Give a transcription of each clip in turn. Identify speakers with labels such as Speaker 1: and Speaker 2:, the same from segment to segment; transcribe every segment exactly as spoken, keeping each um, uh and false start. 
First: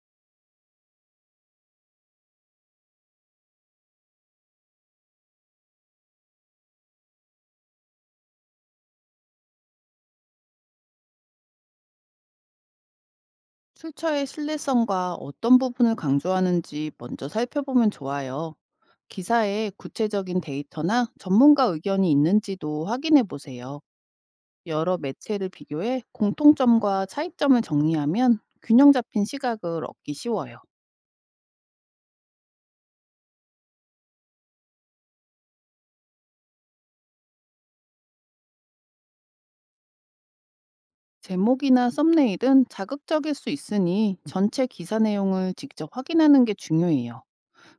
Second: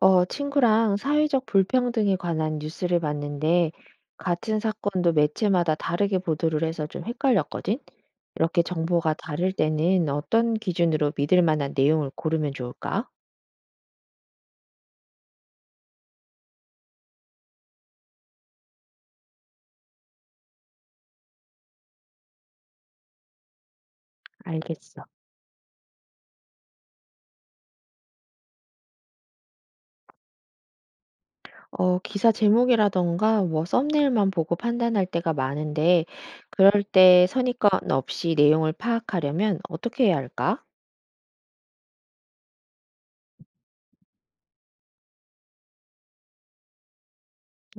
Speaker 1: 어, 친구랑 사회적 불평등에 관한 뉴스를 봤는데, 같은 사건도 매체마다 다르게 보도를 해서 좀 헷갈렸거든? 이렇게 정보가 다를 때는 어떤 기준으로 믿을 만한 내용을 고르면 좋을까?
Speaker 2: 출처의 신뢰성과 어떤 부분을 강조하는지 먼저 살펴보면 좋아요. 기사에 구체적인 데이터나 전문가 의견이 있는지도 확인해 보세요. 여러
Speaker 1: 알겠어.
Speaker 2: 매체를 비교해 공통점과 차이점을 정리하면 균형 잡힌 시각을 얻기 쉬워요.
Speaker 1: 어, 기사 제목이라던가 뭐 썸네일만 보고 판단할 때가 많은데, 그럴 때 선입견 없이 내용을 파악하려면 어떻게 해야 할까?
Speaker 2: 제목이나 썸네일은 자극적일 수 있으니 전체 기사 내용을 직접 확인하는 게 중요해요.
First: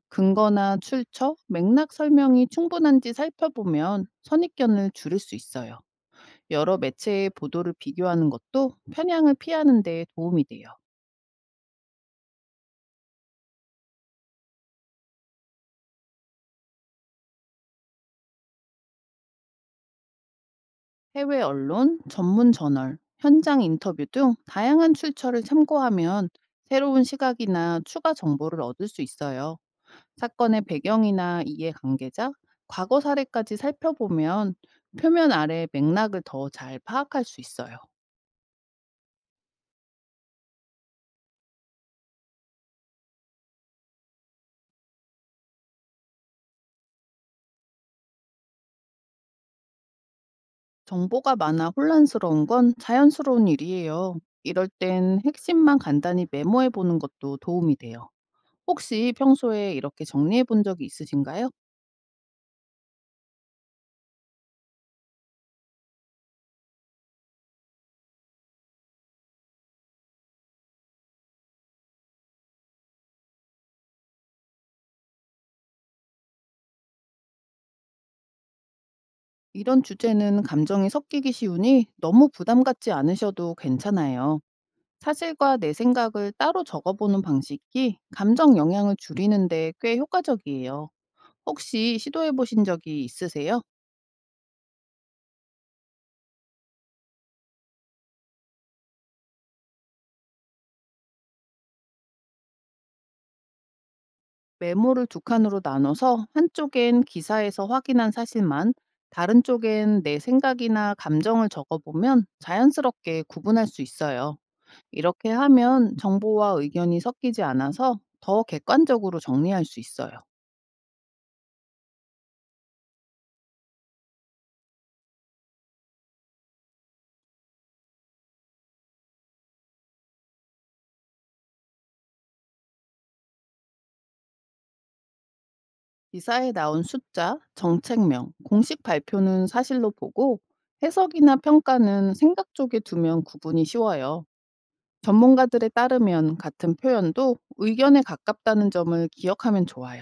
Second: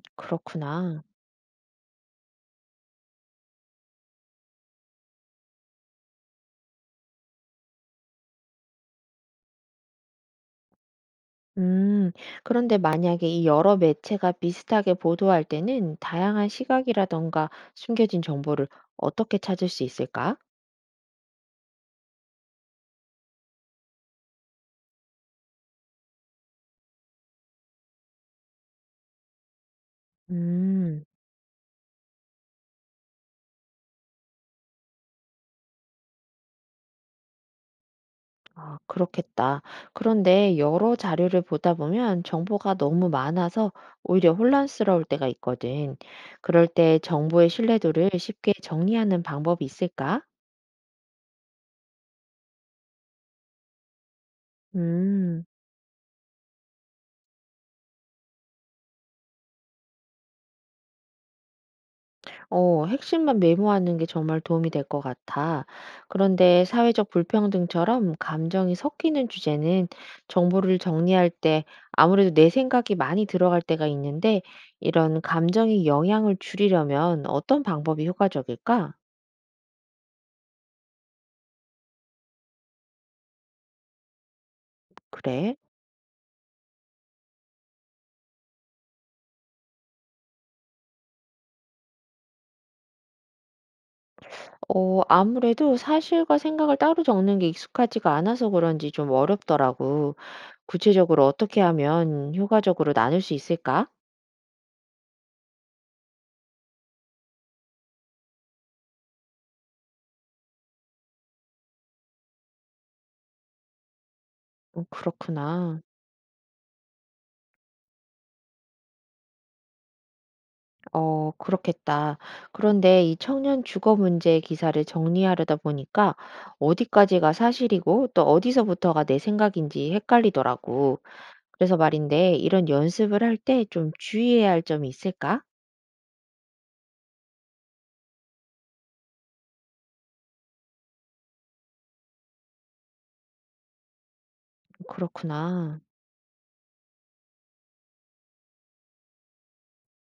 Speaker 2: 근거나
Speaker 1: 그렇구나.
Speaker 2: 출처, 맥락 설명이 충분한지 살펴보면 선입견을 줄일 수 있어요. 여러 매체의 보도를 비교하는 것도 편향을 피하는 데 도움이 돼요.
Speaker 1: 음, 그런데 만약에 이 여러 매체가 비슷하게 보도할 때는 다양한 시각이라던가 숨겨진 정보를 어떻게 찾을 수 있을까?
Speaker 2: 해외 언론, 전문 저널, 현장 인터뷰 등 다양한 출처를 참고하면 새로운 시각이나 추가 정보를 얻을 수 있어요. 사건의
Speaker 1: 음,
Speaker 2: 배경이나 이해 관계자, 과거 사례까지 살펴보면 표면 아래의 맥락을 더 잘 파악할 수 있어요.
Speaker 1: 아, 그렇겠다. 그런데 여러 자료를 보다 보면 정보가 너무 많아서 오히려 혼란스러울 때가 있거든. 그럴 때 정보의 신뢰도를 쉽게 정리하는 방법이 있을까?
Speaker 2: 정보가 많아 혼란스러운 건 자연스러운 일이에요. 이럴 땐
Speaker 1: 음.
Speaker 2: 핵심만 간단히 메모해 보는 것도 도움이 돼요. 혹시 평소에 이렇게 정리해 본 적이 있으신가요?
Speaker 1: 어, 핵심만 메모하는 게 정말 도움이 될 것 같아. 그런데 사회적 불평등처럼 감정이 섞이는 주제는 정보를 정리할 때 아무래도 내 생각이 많이 들어갈 때가 있는데 이런 감정의 영향을 줄이려면 어떤 방법이 효과적일까?
Speaker 2: 이런 주제는 감정이 섞이기 쉬우니 너무 부담 갖지 않으셔도 괜찮아요.
Speaker 1: 그래?
Speaker 2: 사실과 내 생각을 따로 적어보는 방식이 감정 영향을 줄이는데 꽤 효과적이에요. 혹시 시도해 보신 적이 있으세요?
Speaker 1: 어, 아무래도 사실과 생각을 따로 적는 게 익숙하지가 않아서 그런지 좀 어렵더라고. 구체적으로 어떻게 하면 효과적으로 나눌 수 있을까?
Speaker 2: 메모를 두 칸으로 나눠서 한쪽엔 기사에서 확인한 사실만, 다른 쪽엔 내 생각이나 감정을 적어보면 자연스럽게 구분할 수 있어요.
Speaker 1: 어,
Speaker 2: 이렇게
Speaker 1: 그렇구나.
Speaker 2: 하면 정보와 의견이 섞이지 않아서 더 객관적으로 정리할 수 있어요.
Speaker 1: 어, 그렇겠다. 그런데 이 청년 주거 문제 기사를 정리하려다 보니까 어디까지가 사실이고 또 어디서부터가 내 생각인지 헷갈리더라고. 그래서 말인데 이런 연습을 할 때 좀 주의해야 할 점이 있을까?
Speaker 2: 기사에 나온 숫자, 정책명, 공식 발표는 사실로 보고 해석이나 평가는 생각 쪽에 두면 구분이 쉬워요. 전문가들에
Speaker 1: 그렇구나.
Speaker 2: 따르면 같은 표현도 의견에 가깝다는 점을 기억하면 좋아요.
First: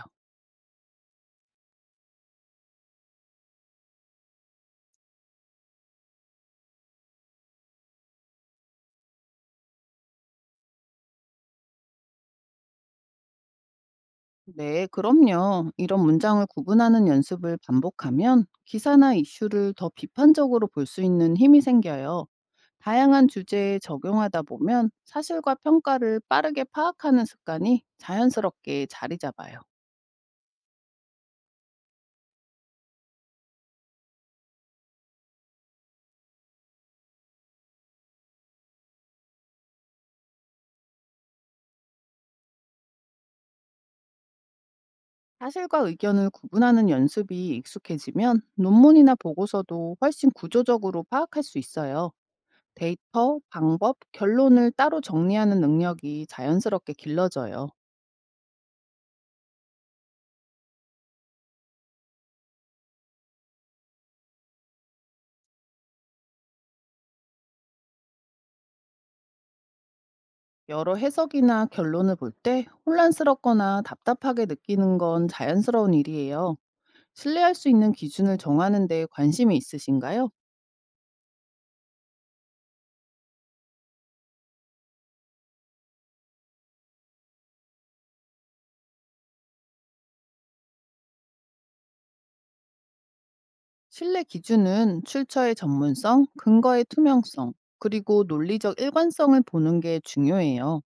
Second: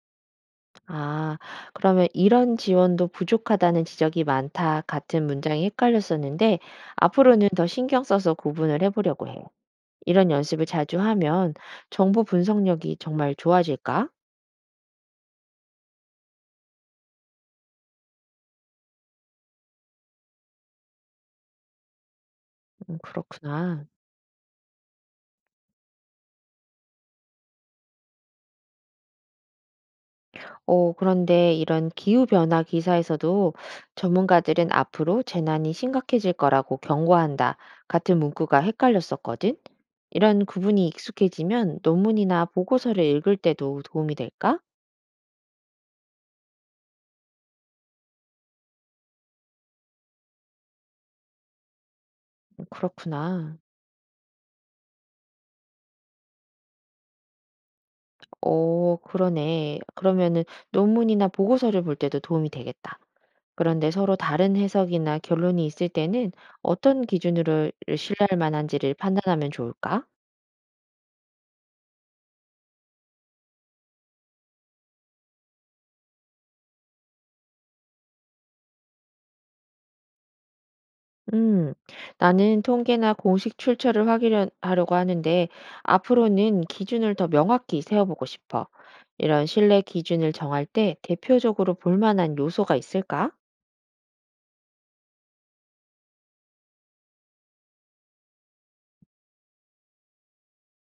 Speaker 1: 아, 그러면 이런 지원도 부족하다는 지적이 많다 같은 문장이 헷갈렸었는데 앞으로는 더 신경 써서 구분을 해보려고 해. 이런 연습을 자주 하면 정보 분석력이 정말 좋아질까?
Speaker 2: 네, 그럼요. 이런 문장을 구분하는 연습을 반복하면 기사나 이슈를 더 비판적으로 볼 수 있는 힘이 생겨요.
Speaker 1: 음,
Speaker 2: 다양한 주제에
Speaker 1: 그렇구나.
Speaker 2: 적용하다 보면 사실과 평가를 빠르게 파악하는 습관이 자연스럽게 자리 잡아요.
Speaker 1: 어, 그런데 이런 기후변화 기사에서도 전문가들은 앞으로 재난이 심각해질 거라고 경고한다. 같은 문구가 헷갈렸었거든. 이런 구분이 익숙해지면 논문이나 보고서를 읽을 때도 도움이 될까?
Speaker 2: 사실과 의견을 구분하는 연습이 익숙해지면 논문이나 보고서도 훨씬 구조적으로 파악할 수 있어요.
Speaker 1: 음,
Speaker 2: 데이터,
Speaker 1: 그렇구나.
Speaker 2: 방법, 결론을 따로 정리하는 능력이 자연스럽게 길러져요.
Speaker 1: 어, 그러네. 그러면은 논문이나 보고서를 볼 때도 도움이 되겠다. 그런데 서로 다른 해석이나 결론이 있을 때는 어떤 기준으로 신뢰할 만한지를 판단하면 좋을까?
Speaker 2: 여러 해석이나 결론을 볼 때 혼란스럽거나 답답하게 느끼는 건 자연스러운 일이에요. 신뢰할 수 있는 기준을 정하는 데 관심이 있으신가요?
Speaker 1: 음, 나는 통계나 공식 출처를 확인하려고 하는데 앞으로는 기준을 더 명확히 세워보고 싶어. 이런 신뢰 기준을 정할 때 대표적으로 볼 만한 요소가 있을까?
Speaker 2: 신뢰 기준은 출처의 전문성, 근거의 투명성, 그리고 논리적 일관성을 보는 게 중요해요.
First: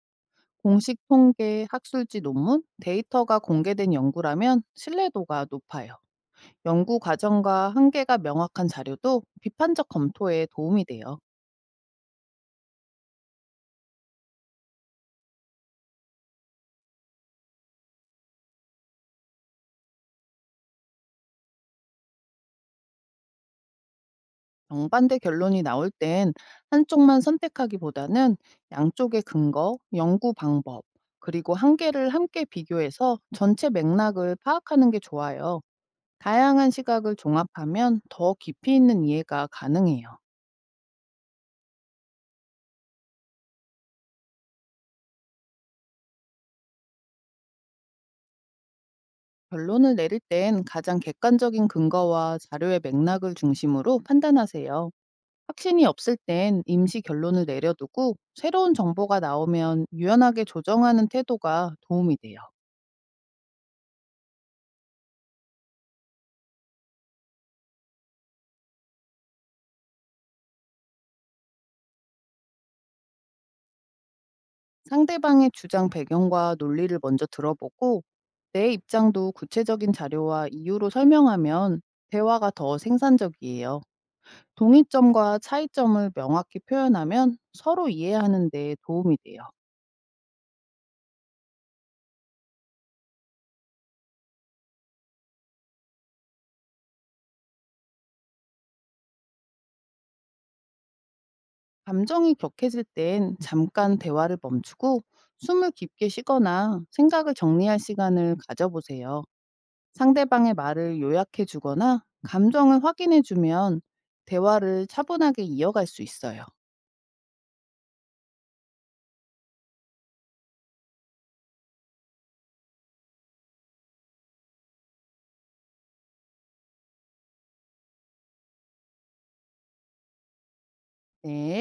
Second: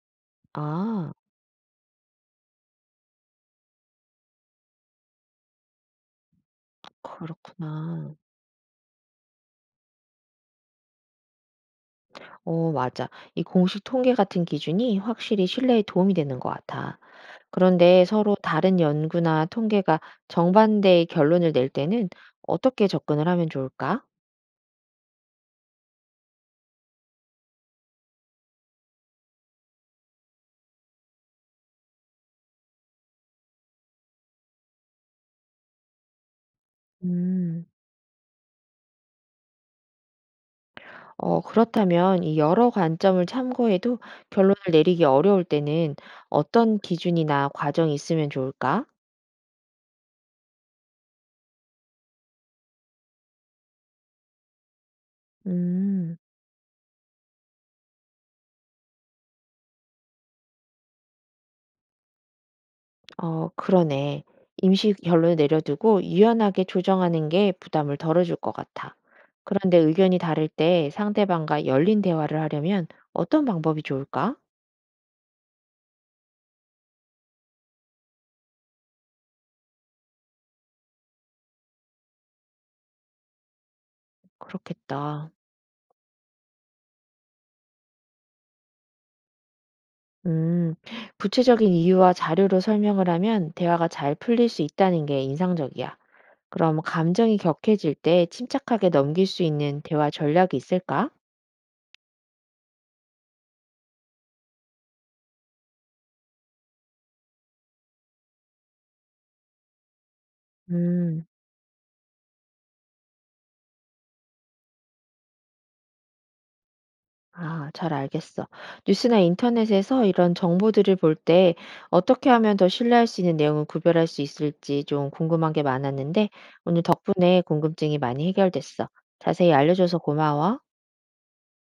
Speaker 2: 공식
Speaker 1: 아,
Speaker 2: 통계, 학술지 논문, 데이터가 공개된 연구라면 신뢰도가 높아요. 연구 과정과
Speaker 1: 그렇구나.
Speaker 2: 한계가 명확한 자료도 비판적 검토에 도움이 돼요.
Speaker 1: 어, 맞아. 이 공식 통계 같은 기준이 확실히 신뢰에 도움이 되는 것 같아. 그런데 서로 다른 연구나 통계가 정반대의 결론을 낼 때는 어떻게 접근을 하면 좋을까?
Speaker 2: 정반대 결론이 나올 땐 한쪽만 선택하기보다는 양쪽의 근거, 연구 방법, 그리고 한계를 함께 비교해서 전체 맥락을 파악하는 게 좋아요. 다양한 시각을
Speaker 1: 음.
Speaker 2: 종합하면 더 깊이 있는 이해가 가능해요.
Speaker 1: 어 그렇다면 이 여러 관점을 참고해도 결론을 내리기 어려울 때는 어떤 기준이나 과정이 있으면 좋을까?
Speaker 2: 결론을 내릴 땐 가장 객관적인 근거와 자료의 맥락을 중심으로 판단하세요. 확신이 없을
Speaker 1: 음,
Speaker 2: 땐 임시 결론을 내려두고 새로운 정보가 나오면 유연하게 조정하는 태도가 도움이 돼요.
Speaker 1: 어, 그러네. 임시 결론을 내려두고 유연하게 조정하는 게 부담을 덜어줄 것 같아. 그런데 의견이 다를 때 상대방과 열린 대화를 하려면 어떤 방법이 좋을까?
Speaker 2: 상대방의 주장 배경과 논리를 먼저 들어보고 내 입장도 구체적인 자료와 이유로 설명하면 대화가 더 생산적이에요.
Speaker 1: 그렇겠다.
Speaker 2: 동의점과 차이점을 명확히 표현하면 서로 이해하는 데 도움이 돼요.
Speaker 1: 음, 구체적인 이유와 자료로 설명을 하면 대화가 잘 풀릴 수 있다는 게 인상적이야. 그럼 감정이 격해질 때 침착하게 넘길 수 있는 대화 전략이 있을까?
Speaker 2: 감정이 격해질 땐 잠깐 대화를 멈추고 숨을 깊게 쉬거나 생각을 정리할 시간을 가져보세요. 상대방의 말을
Speaker 1: 음,
Speaker 2: 요약해 주거나 감정을 확인해 주면 대화를 차분하게 이어갈 수 있어요.
Speaker 1: 아, 잘 알겠어. 뉴스나 인터넷에서 이런 정보들을 볼 때 어떻게 하면 더 신뢰할 수 있는 내용을 구별할 수 있을지 좀 궁금한 게 많았는데 오늘 덕분에 궁금증이 많이 해결됐어. 자세히 알려줘서 고마워.
Speaker 2: 네.